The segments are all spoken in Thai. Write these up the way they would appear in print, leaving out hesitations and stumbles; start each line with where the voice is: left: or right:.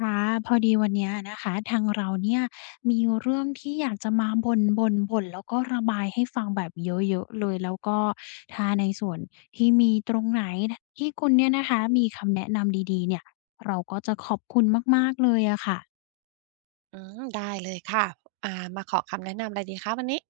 left: ค่ะพอดีวันเนี้ยนะคะทางเราเนี่ยมีเรื่องที่อยากจะมาบ่นบนบ่นแล้วก็ระบายให้ฟังแบบเยอะๆเลยแล้วก็ถ้าในส่วนที่มีตรงไหนที่คุณเนี่ยนะคะมีคำแนะนำดีๆเนี่ยเราก็จะขอบคุณมากๆเลยอะค่ะ
right: อืมได้เลยค่ะอ่ามาขอคำแนะนำอะไรดีคะวันนี้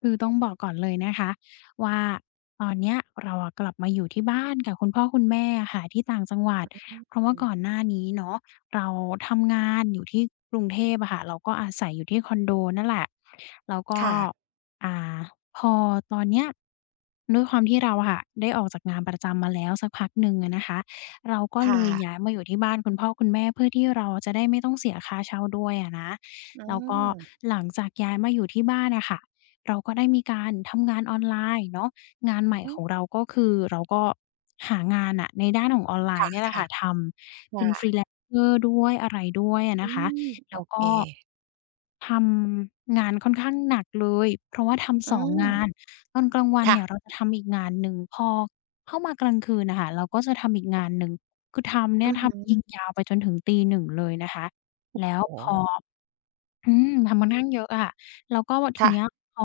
left: คือต้องบอกก่อนเลยนะคะว่าตอนเนี้ยเราอะกลับมาอยู่ที่บ้านกับคุณพ่อคุณแม่อะค่ะที่ต่างจังหวัดเพราะว่า
right: อืม
left: ก่อนหน้านี้เนาะเราทำงานอยู่ที่กรุงเทพอะค่ะเราก็อาศัยอยู่ที่คอนโดนั่นแหละแล้วก็
right: ค่ะ
left: อ่าพอตอนเนี้ยด้วยความที่เราอะค่ะได้ออกจากงานประจำมาแล้วสักพักหนึ่งอะนะคะเราก็เล
right: ค่ะ
left: ยย้ายมาอยู่ที่บ้านคุณพ่อคุณแม่เพื่อที่เราจะได้ไม่ต้องเสียค่าเช่าด้วยอะนะ
right: อื
left: แล้วก็
right: ม
left: หลังจากย้ายมาอยู่ที่บ้านอะค่ะ เราก็ได้มีการทำงานออนไลน์เนาะงานใหม่
right: อื
left: ข
right: อ
left: องเราก็คือเราก็หางานน่ะในด้านของออนไลน์เนี่ยแหละ
right: ค่ะ
left: ค่ะทำเป็น
right: ค่ะ
left: freelancer ด้วยอะไรด้วยอะ
right: อื
left: นะคะ
right: ม
left: แล้
right: โอ
left: ว
right: เค
left: ก็ทำงานค่อนข้างหนักเลยเพราะว่าทำ
right: อื
left: 2งงาน
right: ม
left: ตอนกลางวันเนี่ยเรา
right: ค่ะ
left: จะทำอีกงานหนึ่งพอเข้ามากลางคืนน่ะค่ะเราก็จะทำอีกงานหนึ่งคือทำเนี่
right: อื
left: ย
right: อฮึ
left: ทำยิงยาวไปจนถึงตีหนึ่งเลยนะคะแล้ว
right: โอ้
left: พ
right: โฮ
left: อ อืมทำค่อนข้างเยอะอะแล้วก็ทีเนี้ย
right: ค่ะ
left: พอ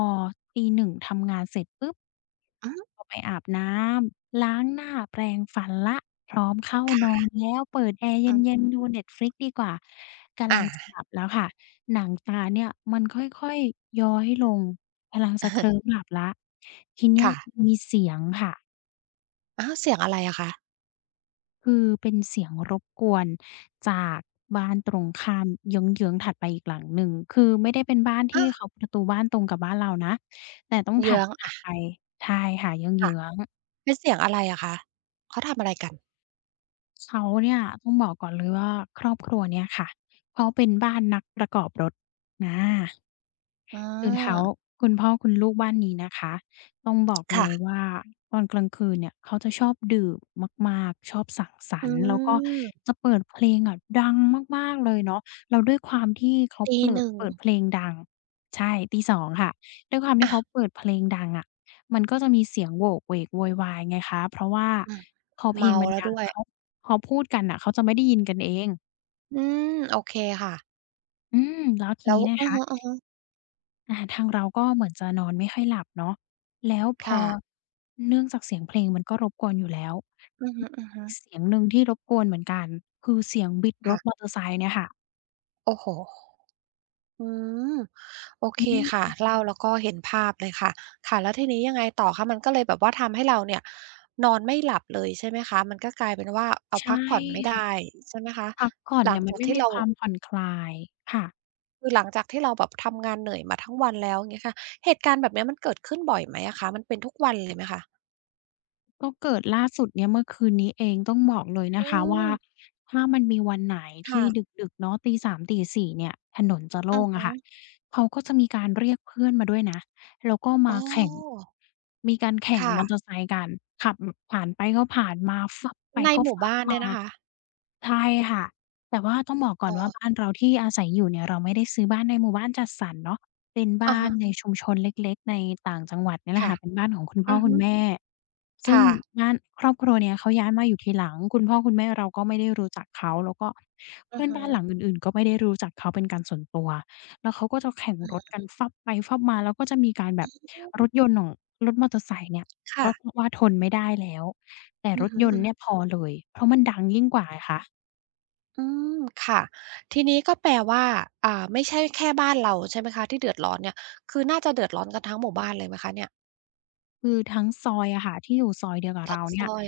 left: ตีหนึ่งทำงานเสร็จปุ๊บ
right: อือ
left: ก็ไปอาบน้ำล้างหน้าแปรงฟันแล้วพร้อมเข้า
right: ค่
left: นอน
right: ะ
left: แล้วเปิดแอร์เ
right: อื
left: ย็น
right: ม
left: ๆดู Netflix ดีกว่า กำลั
right: อา
left: งจะหลับแล้วค่ะ หนังตาเนี่ยมันค่อยๆย้อยลงกำลังจะเคลิ้มห ลับแล้วทีเนี้ย
right: ค่ะ
left: มีเสียงค่ะ
right: อ้าวเสียงอะไรอะคะ
left: คือเป็นเสียงรบกวนจากบ้านตรงข้ามเยื้องๆถัดไปอีกหลังหนึ่งคือไม่ได้เป็นบ้านที่
right: อ้า
left: เขา
right: ว
left: ประตูบ้านตรงกับบ้านเรานะแต่ต้อง
right: เยื้
left: ถัด
right: อง
left: ถั
right: อะ
left: ดไป
right: ค่ะ เป็นเสียงอะไรอะคะเขาทำอะไรกัน
left: เขาเนี่ยต้องบอกก่อนเลยว่าครอบครัวเนี้ยค่ะเขาเป็นบ้านนักประกอบรถอา
right: อื
left: คือเขา
right: ม
left: คุณพ่อคุณลูกบ้านนี้นะคะต้องบอกเลย
right: ค่ะ
left: ว่าตอนกลางคืนเนี่ยเขาจะชอบดื่มมากๆชอบสังสร
right: อื
left: รค์แล้วก็
right: ม
left: จะเปิดเพลงอะดังมากๆเลยเนาะแล้วด้วยความที่เขาเปิด
right: 1:00
left: เปิดเพลงดังใช่ตีสองค่ะด้วยความที่
right: อะ
left: เขาเปิดเพลงดังอะมันก็จะมีเสียงโหวกเหวกโวยวายไงคะเพราะว่า
right: อืม
left: พอเพลง
right: เมา
left: มัน
right: แล้ว
left: ดั
right: ด้
left: ง
right: วย
left: เขาพอพูดกันน่ะเขาจะไม่ได้ยินกันเอง
right: อืมโอเคค่ะ
left: อืมแล้วที
right: แล้ว
left: นี้นะ
right: อือ
left: คะ
right: ฮึๆ
left: ทางเราก็เหมือนจะนอนไม่ค่อยหลับเนาะแล้วพอ
right: ค่ะ
left: เนื่องจากเสียงเพลงมันก็รบกวนอยู่แล้ว
right: อือ
left: อี
right: ฮึ
left: ก
right: ๆ
left: เสียงหนึ่งที่รบกวนเหมือนกันคือเสียงบิดรถมอ
right: ค่ะ
left: เตอร์ไซค์เนี่ยค่ะ
right: โอ้โฮอืมโอ
left: อื
right: เคค่ะ
left: ม
right: เล่าแล้วก็เห็นภาพเลยค่ะค่ะ แล้วทีนี้ยังไงต่อคะมันก็เลยแบบว่าทำให้เราเนี่ยนอนไม่หลับเลยใช่ไหมคะมันก็กลายเป็นว่าเอา
left: ใช่
right: พักผ่อนไม่ได้
left: ค่ะ
right: ใช่ไหมคะ
left: พักผ่อน
right: หลัง
left: เนี่ยมัน
right: จาก
left: ไม่
right: ที่
left: มี
right: เรา
left: ความผ่อนคลายค่ะ
right: คือหลังจากที่เราแบบทำงานเหนื่อยมาทั้งวันแล้วอย่างเงี้ยค่ะเหตุการณ์แบบเนี้ยมันเกิดขึ้นบ่อยไหมอะคะมันเป็นทุกวันเลยไหมคะ
left: ก็เกิดล่าสุดเนี่ยเมื่อคืนนี้เองต้องบอกเลยนะ
right: อื
left: คะว่า
right: ม
left: ถ้ามันมีวันไหน
right: ค่ะ
left: ที่ดึกๆเนาะ3ตี4ี่เนี่ยถนนจะ
right: อื
left: โล่
right: อ
left: งอะ
right: ฮึ
left: ค่ะเขาก็จะมีการเรียกเพื่อนมาด้วยนะแล้วก็
right: อ๋
left: มา
right: อ
left: แข่งมีการแข่ง
right: ค่ะ
left: มอเตอร์ไซค์กันขับผ่านไปก็ผ่านมาฟับไป
right: ใน
left: ก็
right: หมู่
left: ฟับ
right: บ้าน
left: มา
right: เนี่ยนะคะ
left: ใช่ค่ะแต่ว่าต้องบอกก่อ
right: อ๋
left: นว่าบ้าน
right: อ
left: เราที่อาศัยอยู่เนี่ยเราไม่ได้ซื้อบ้านในหมู่บ้านจัดสรรเนาะเป็น
right: อะ
left: บ้าน
right: ฮะ
left: ในชุมชนเล็กๆในต่างจังหวัดเนี่ยแหละ
right: ค่ะ
left: ค่ะเป็นบ้านของคุณพ่อ
right: อือ
left: คุ
right: ฮึ
left: ณแม่ซึ่ง
right: ค่ะ
left: บ้านครอบครัวเนี่ยเขาย้ายมาอยู่ทีหลังคุณพ่อคุณแม่เราก็ไม่ได้รู้จักเขาแล้วก็
right: อ
left: เพื่
right: อ
left: อน
right: ฮะ
left: บ้านหลังอื่นๆก็ไม่ได้รู้จักเขาเป็นการส่วนตัวแล้วเขาก็จะแข่งรถกันฟับไปฟับมาแล้วก็จะมีการแบบรถยนต์ของรถมอเตอร์ไซค์เนี่ยก็
right: ค่ะ
left: เพราะว่าทนไม่ได้แล้วแต่
right: อื
left: ร
right: อ
left: ถ
right: ฮึ
left: ยน
right: อื
left: ต์เนี่ยพ
right: อ
left: อเลยเพราะมันดังยิ่งกว่าไงคะ
right: อืมค่ะทีนี้ก็แปลว่าไม่ใช่แค่บ้านเราใช่ไหมคะที่เดือดร้อนเนี่ยคือน่าจะเดือดร้อนกันทั้งหมู่บ้านเลยไหมคะเนี่ย
left: คือทั้งซอยอะค่ะที่อยู่ซอยเดียวกับ
right: ทั้
left: เรา
right: งซ
left: เนี่ย
right: อย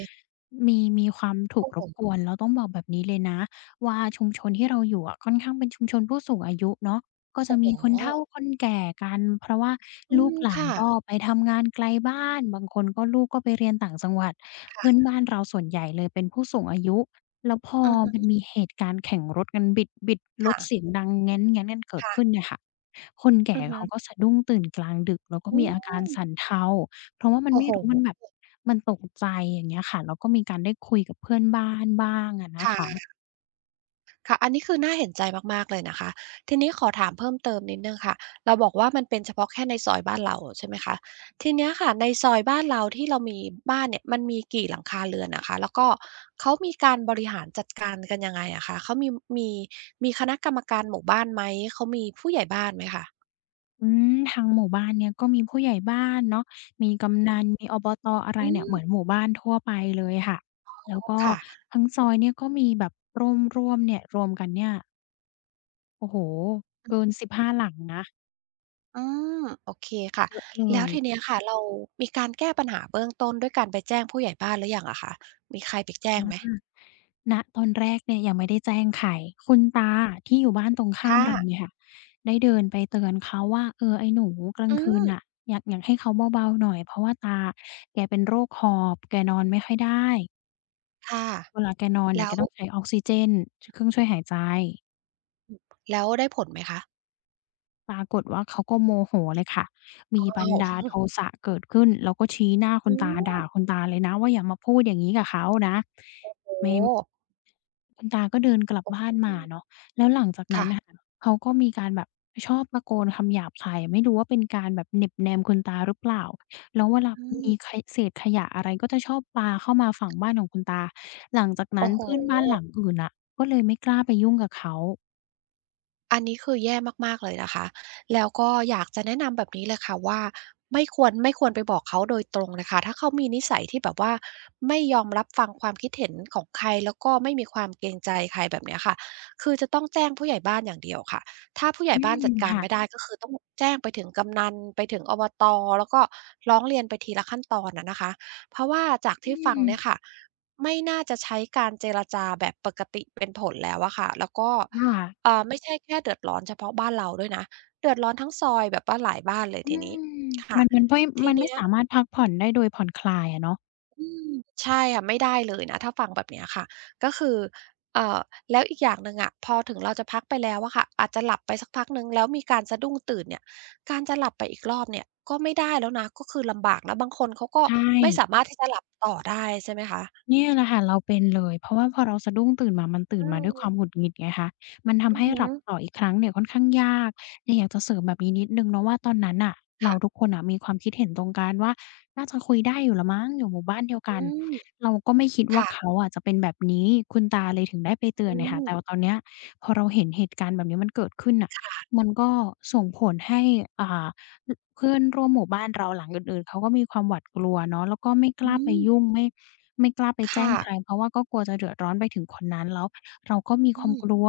left: มีความถูก
right: โอ้
left: ร
right: โฮ
left: บกวนแล้วต้องบอกแบบนี้เลยนะว่าชุมชนที่เราอยู่อะค่อนข้างเป็นชุมชนผู้สูงอายุเนาะก็จะ
right: โอ้โฮ
left: มีคนเฒ่าคนแก่กันเพราะว่า
right: อื
left: ลูก
right: ม
left: หลาน
right: ค่ะ
left: ก็ไปทำงานไกลบ้านบางคนก็ลูกก็ไปเรียนต่างจังหวัด
right: ค่
left: เพื่อน
right: ะ
left: บ้านเราส่วนใหญ่เลยเป็นผู้สูงอายุแล้วพอ
right: อือ
left: มัน
right: ฮึ
left: มีเหตุการณ์แข่งรถกันบิดร
right: ค่ะ
left: ถเสียงดังแง้นๆกันเกิดขึ้น
right: ค่ะ
left: เนี่ยค่ะคนแก่
right: อือฮึ
left: เขาก็สะดุ้งตื่นกลางดึกแล้วก็
right: อื
left: มีอาการสั่น
right: ม
left: เทา เพราะว่ามัน
right: โอ้
left: ไม่
right: โฮ
left: รู้มันแบบมันตกใจอย่างเงี้ยค่ะแล้วก็มีการได้คุยกับเพื่อนบ้านบ้างอะนะคะ
right: ค่ะ ค่ะอันนี้คือน่าเห็นใจมากๆเลยนะคะทีนี้ขอถามเพิ่มเติมนิดหนึ่งค่ะเราบอกว่ามันเป็นเฉพาะแค่ในซอยบ้านเราใช่ไหมคะทีเนี้ยค่ะในซอยบ้านเราที่เรามีบ้านเนี่ยมันมีกี่หลังคาเรือนอะคะแล้วก็เขามีการบริหารจัดการกันยังไงอะคะเขามีมีมีคณะกรรมการหมู่บ้านไหมเขามีผู้ใหญ่บ้านไหมคะ
left: ทางหมู่บ้านเนี่ยก็มีผู้ใหญ่บ้านเนาะมีกำนันมีอบตอะไร
right: อื
left: เนี่ยเห
right: ม
left: มือนหมู่บ้านทั่วไปเลยค่ะแล้วก็
right: ค่ะ
left: ทั้งซอยเนี่ยก็มีแบบร่วมๆเนี่ยรวมกันเนี่ยโอ้โฮเกิน15หาหลังนะ
right: อืมโอเคค่ะ
left: เยอะเล
right: แล้ว
left: ย
right: ทีเนี้ยค่ะเรามีการแก้ปัญหาเบื้องต้นด้วยการไปแจ้งผู้ใหญ่บ้านหรือยังอะคะมีใครไปแจ้งไหม
left: ณตอนแรกเนี่ยยังไม่ได้แจ้งใครคุณตาที่อยู่บ้านตรงข้าม
right: ค่ะ
left: เราเนี่ยค่ะได้เดินไปเตือนเขาว่าเออไอ้หนูกลา
right: อื
left: งคืน
right: ม
left: น่ะอยากให้เขาเบาๆหน่อยเพราะว่าตาแกเป็นโรคหอบแกนอนไม่ค่อยได้
right: ค่ะ
left: เวลาแกนอนเนี่ย
right: แล้
left: แก
right: ว
left: ต้องใช้ออกซิเจนชเครื่องช่วยหายใจ
right: ได้ผลไหมคะ
left: ปรากฏว่าเขาก็โมโหเลยค่ะมีบั
right: อ้า
left: น
right: ว
left: ดาลโทสะเกิดขึ้นแล้วก็ชี้หน้าคุ
right: อื
left: ณตาด่า
right: ม
left: คุณตาเลยนะว่าอย่ามาพูดอย่างงี้กับเขานะ
right: โอ้
left: ไม่
right: โฮ
left: คุณตาก็เดินกลับบ้านมาเนาะแล้วหลังจากนั้น
right: ค่ะ
left: น่ะค่ะเขาก็มีการแบบชอบตะโกนคำหยาบคายไม่รู้ว่าเป็นการแบบเหน็บแนมคุณตาหรือเปล่าแล้วเวลา
right: อื
left: มีข
right: ม
left: เศษขยะอะไรก็จะชอบปาเข้ามาฝั่งบ้านของคุณตาหลังจากนั้
right: โอ้
left: น
right: โฮ
left: เพื่อนบ้านหลังอื่นน่ะก็เลยไม่กล้าไปยุ่งกับเขา
right: อันนี้คือแย่มากๆเลยนะคะแล้วก็อยากจะแนะนำแบบนี้เลยค่ะว่าไม่ควรไปบอกเขาโดยตรงนะคะ ถ้าเขามีนิสัยที่แบบว่าไม่ยอมรับฟังความคิดเห็นของใครแล้วก็ไม่มีความเกรงใจใครแบบเนี้ยค่ะ คือจะต้องแจ้งผู้ใหญ่บ้านอย่างเดียวค่ะ ถ้าผู้ใหญ่
left: อื
right: บ้านจั
left: ม
right: ดการ
left: ค่ะ
right: ไม่ได้ก็คือต้องแจ้งไปถึงกำนันไปถึงอบตแล้วก็ร้องเรียนไปทีละขั้นตอนอะนะคะเพราะว่าจาก
left: อื
right: ที่ฟังเนี่ยค่ะ
left: ม
right: ไม่น่าจะใช้การเจรจาแบบปกติเป็นผลแล้วอะค่ะแล้วก็
left: ค่ะ
right: ไม่ใช่แค่เดือดร้อนเฉพาะบ้านเราด้วยนะเดือดร้อนทั้งซอยแบบว่าหลายบ้านเลย
left: อื
right: ทีนี้
left: ม
right: ค่ะ
left: มันไม่
right: ที
left: มันไม่
right: เนี้ย
left: สามารถพักผ่อนได้โดยผ่อนคลายอะเนาะ
right: อืมใช่ค่ะไม่ได้เลยนะถ้าฟังแบบเนี้ยค่ะก็คือเอ่อแล้วอีกอย่างหนึ่งอะพอถึงเราจะพักไปแล้วอะค่ะอาจจะหลับไปสักพักหนึ่งแล้วมีการสะดุ้งตื่นเนี่ยการจะหลับไปอีกรอบเนี่ยก็ไม่ได้แล้วนะก็คือลำบากแล้วบางคนเขาก็
left: ใช่
right: ไม่สามารถที่จะหลับต่อได้ใช่ไหมคะ
left: เนี่ยแหละค่ะเราเป็นเลยเพราะว่าพอเราสะดุ้งตื่นมามันตื่น
right: อื
left: มาด้วยความหงุ
right: ม
left: ดหงิดไงคะมันทำ
right: อือ
left: ให้ห
right: ฮึ
left: ลับต่ออีกครั้งเนี่ยค่อนข้างยากเลยอยากจะเสริมแบบนี้นิดหนึ่งเนาะว่าตอนนั้นน่ะเรา
right: ค่ะ
left: ทุกคนน่ะมีความคิดเห็นตรงกันว่าน่าจะคุยได้อยู่แล้วมั้งอยู่หมู่บ้านเดียว
right: อื
left: กัน
right: ม
left: เราก็ไม่คิดว่า
right: ค่ะ
left: เขาอะจะเป็นแบบนี้คุณตาเลยถึงได้ไปเตือน
right: อื
left: เนี่ยค่ะ
right: ม
left: แต่ว่าตอนเนี้ยพอเราเห็นเหตุการณ์แบบนี้มันเกิดขึ้นน่ะมันก็ส่งผลให้อ่า เพื่อนร่วมหมู่บ้านเราหลังอื่นๆเขาก็มีความหวาดกลัวเนาะแล้วก็ไม่ก
right: อื
left: ล้าไป
right: ม
left: ยุ่งไม่กล้าไปแจ้ง
right: ค่ะ
left: ใครเพราะว่าก็กลัวจะเดือดร้อนไปถึงคนนั้นแล้วเราก็มีค
right: อื
left: วาม
right: ม
left: กลัว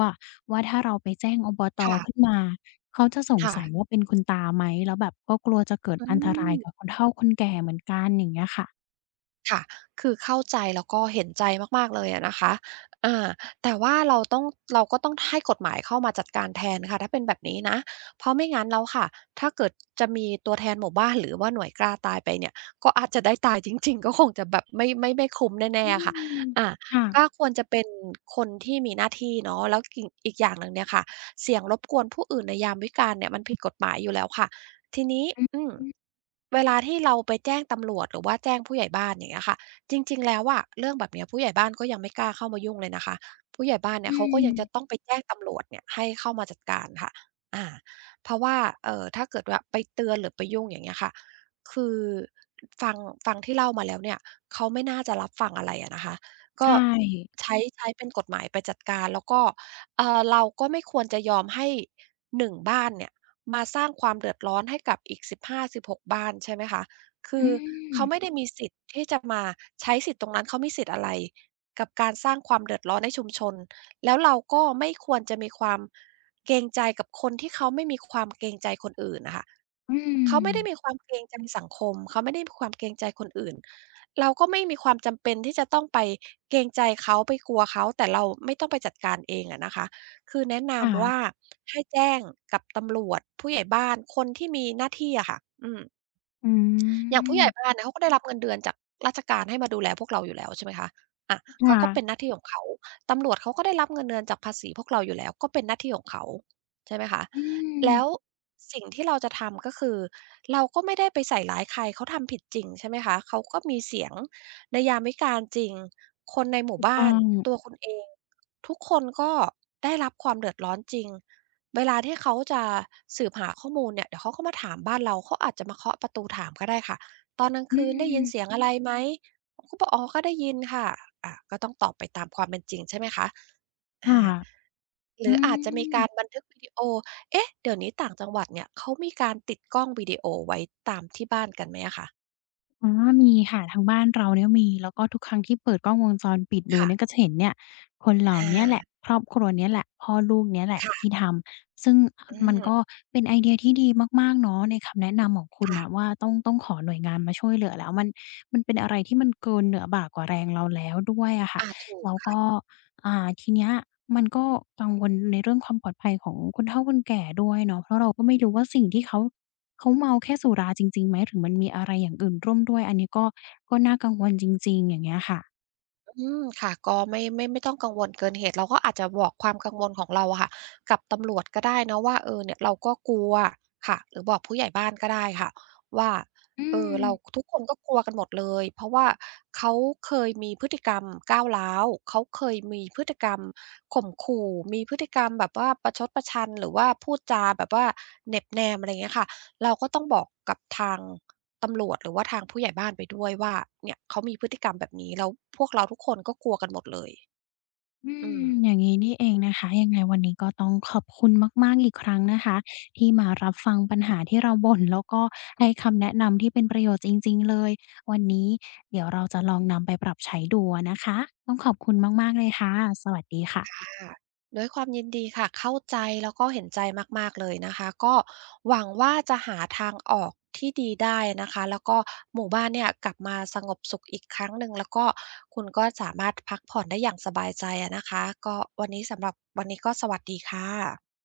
left: ว่าถ้าเราไปแจ้งอบตขึ้น
right: ค่ะ
left: มาเขาจะสง
right: ค่ะ
left: สัยว่าเป็นคุณตาไหมแล้วแบบก็กลัวจะเกิด
right: อื
left: อันตราย
right: ม
left: กับคนเฒ่าคนแก่เหมือนกันอย่างเงี้ยค่ะ
right: ค่ะ คือเข้าใจแล้วก็เห็นใจมากๆเลยอะนะคะอ่าแต่ว่าเราต้องเราก็ต้องให้กฎหมายเข้ามาจัดการแทนค่ะถ้าเป็นแบบนี้นะเพราะไม่งั้นแล้วค่ะถ้าเกิดจะมีตัวแทนหมู่บ้านหรือว่าหน่วยกล้าตายไปเนี่ยก็อาจจะได้ตายจริงๆ ก็คงจะแบบไม่คุ้ม
left: อื
right: แน่ๆค่ะ
left: ม
right: อ่า
left: ค่ะ
right: ก็ควรจะเป็นคนที่มีหน้าที่เนาะแล้วอีกอย่างหนึ่งเนี่ยค่ะเสียงรบกวนผู้อื่นในยามวิกาลเนี่ยมันผิดกฎหมายอยู่แล้วค่ะ ทีนี้
left: อือ
right: อืม
left: อือ
right: เวลาที่เราไปแจ้งตำรวจหรือว่าแจ้งผู้ใหญ่บ้านอย่างเงี้ยค่ะจริงๆแล้วอะเรื่องแบบเนี้ยผู้ใหญ่บ้านก็ยังไม่กล้าเข้ามายุ่งเลยนะคะผู้ใหญ่บ้านเนี่ย
left: อื
right: เขาก็
left: ม
right: ยังจะต้องไปแจ้งตำรวจเนี่ยให้เข้ามาจัดการค่ะอาเพราะว่าถ้าเกิดว่าไปเตือนหรือไปยุ่งอย่างเงี้ยค่ะคือฟังที่เล่ามาแล้วเนี่ยเขาไม่น่าจะรับฟังอะไรอะนะคะก็
left: ใช่
right: ใช้เป็นกฎหมายไปจัดการแล้วก็เราก็ไม่ควรจะยอมให้หนึ่งบ้านเนี่ย มาสร้างความเดือดร้อนให้กับอีก15-16บห้าสิบหกบ้านใช่ไหมคะคื
left: อื
right: อ
left: ม
right: เขาไม่ได้มีสิทธิ์ที่จะมาใช้สิทธิ์ตรงนั้นเขามีสิทธิ์อะไรกับการสร้างความเดือดร้อนให้ชุมชน แล้วเราก็ไม่ควรจะมีความเกรงใจกับคนที่เขาไม่มีความเกรงใจคนอื่นน่ะค่ะ
left: อืม
right: เขาไม่ได้มีความเกรงใจสังคมเขาไม่ได้มีความเกรงใจคนอื่นเราก็ไม่มีความจำเป็นที่จะต้องไปเกรงใจเขาไปกลัวเขาแต่เราไม่ต้องไปจัดการเองอะนะคะ คือแนะนำว่า
left: ค่ะ
right: ให้แจ้งกับตำรวจผู้ใหญ่บ้านคนที่มีหน้าที่อะค่ะอืม
left: อื
right: อย่างผู้
left: ม
right: ใหญ่บ้านเนี่ยเขาก็ได้รับเงินเดือนจากราชการให้มาดูแลพวกเราอยู่แล้วใช่ไหมคะอะ
left: ค
right: เขาก็เป็นห
left: ่ะ
right: น้าที่ของเขาตำรวจเขาก็ได้รับเงินเดือนจากภาษีพวกเราอยู่แล้วก็เป็นหน้าที่ของเขาใช่ไหมคะ
left: อื
right: แล้ว
left: ม
right: สิ่งที่เราจะทำก็คือเราก็ไม่ได้ไปใส่ร้ายใครเขาทำผิดจริงใช่ไหมคะเขาก็มีเสียงในยามวิกาลจริงคนในหมู่
left: ถูก
right: บ้า
left: ต้อ
right: น
left: ง
right: ตัวคุณเองทุกคนก็ได้รับความเดือดร้อนจริงเวลาที่เขาจะสืบหาข้อมูลเนี่ยเดี๋ยวเขาก็มาถามบ้านเราเขาอาจจะมาเคาะประตูถามก็ได้ค่ะ ตอนกลาง
left: อื
right: คืนได้
left: ม
right: ยินเสียงอะไรไหมคเขาก็บอกอ๋อก็ได้ยินค่ะอะก็ต้องตอบไปตามความเป็นจริงใช่ไหมคะอ
left: ค่ะ
right: าห
left: อื
right: รืออาจจะมี
left: ม
right: การบันทึกวิดีโอเอ๊ะเดี๋ยวนี้ต่างจังหวัดเนี่ยเขามีการติดกล้องวิดีโอไว้ตามที่บ้านกันไหมอะคะ
left: อ๋อมีค่ะ ทางบ้านเราเนี่ยมีแล้วก็ทุกครั้งที่เปิดกล้องวงจรปิดดูเนี่ยก็
right: ค่ะ
left: จะเห็นเนี่ยคนเหล่าเนี้ยแหละ
right: อา
left: ครอบครัวเนี้ยแหละพ่อลูกเนี้ยแหละที่
right: ค่ะ
left: ทำ ซึ่ง
right: อื
left: มันก็
right: ม
left: เป็นไอเดียที่ดีมากๆเนาะในคำแนะนำของคุณน่ะ
right: ค่ะ
left: ว่าต้องขอหน่วยงานมาช่วยเหลือแล้วมันเป็นอะไรที่มันเกินเหนือบ่ากว่าแรงเราแล้วด้วยอะค่ะ
right: อาถูก
left: แล้วก็
right: ค่ะ
left: อ่าทีเนี้ยมันก็กังวลในเรื่องความปลอดภัยของคนเฒ่าคนแก่ด้วยเนาะเพราะเราก็ไม่รู้ว่าสิ่งที่เขา เขาเมาแค่สุราจริงๆไหมหรือมันมีอะไรอย่างอื่นร่วมด้วยอันนี้ก็น่ากังวลจริงๆอย่างเงี้ยค่ะ
right: อืมค่ะก็ไม่ต้องกังวลเกินเหตุเราก็อาจจะบอกความกังวลของเราอะค่ะกับตำรวจก็ได้เนาะว่าเออเนี่ยเราก็กลัวค่ะหรือบอกผู้ใหญ่บ้านก็ได้ค่ะว่า
left: อื
right: เออ
left: ม
right: เราทุกคนก็กลัวกันหมดเลยเพราะว่าเขาเคยมีพฤติกรรมก้าวร้าวเขาเคยมีพฤติกรรมข่มขู่มีพฤติกรรมแบบว่าประชดประชันหรือว่าพูดจาแบบว่าเหน็บแนมอะไรอย่างเงี้ยค่ะเราก็ต้องบอกกับทาง ตำรวจหรือว่าทางผู้ใหญ่บ้านไปด้วยว่าเนี่ยเขามีพฤติกรรมแบบนี้แล้วพวกเราทุกคนก็กลัวกันหมดเลย
left: อื
right: อืม
left: มอย่างงี้นี่เองนะคะยังไงวันนี้ก็ต้องขอบคุณมากๆอีกครั้งนะคะที่มารับฟังปัญหาที่เราบ่นแล้วก็ให้คำแนะนำที่เป็นประโยชน์จริงๆเลยวันนี้เดี๋ยวเราจะลองนำไปปรับใช้ดูอะนะคะต้องขอบคุณมากๆเลยค่ะสวัสดีค่ะ
right: ค่ะด้วยความยินดีค่ะเข้าใจแล้วก็เห็นใจมากๆเลยนะคะก็หวังว่าจะหาทางออกที่ดีได้นะคะแล้วก็หมู่บ้านเนี่ยกลับมาสงบสุขอีกครั้งหนึ่งแล้วก็คุณก็สามารถพักผ่อนได้อย่างสบายใจอะนะคะก็วันนี้สำหรับวันนี้ก็สวัสดีค่ะ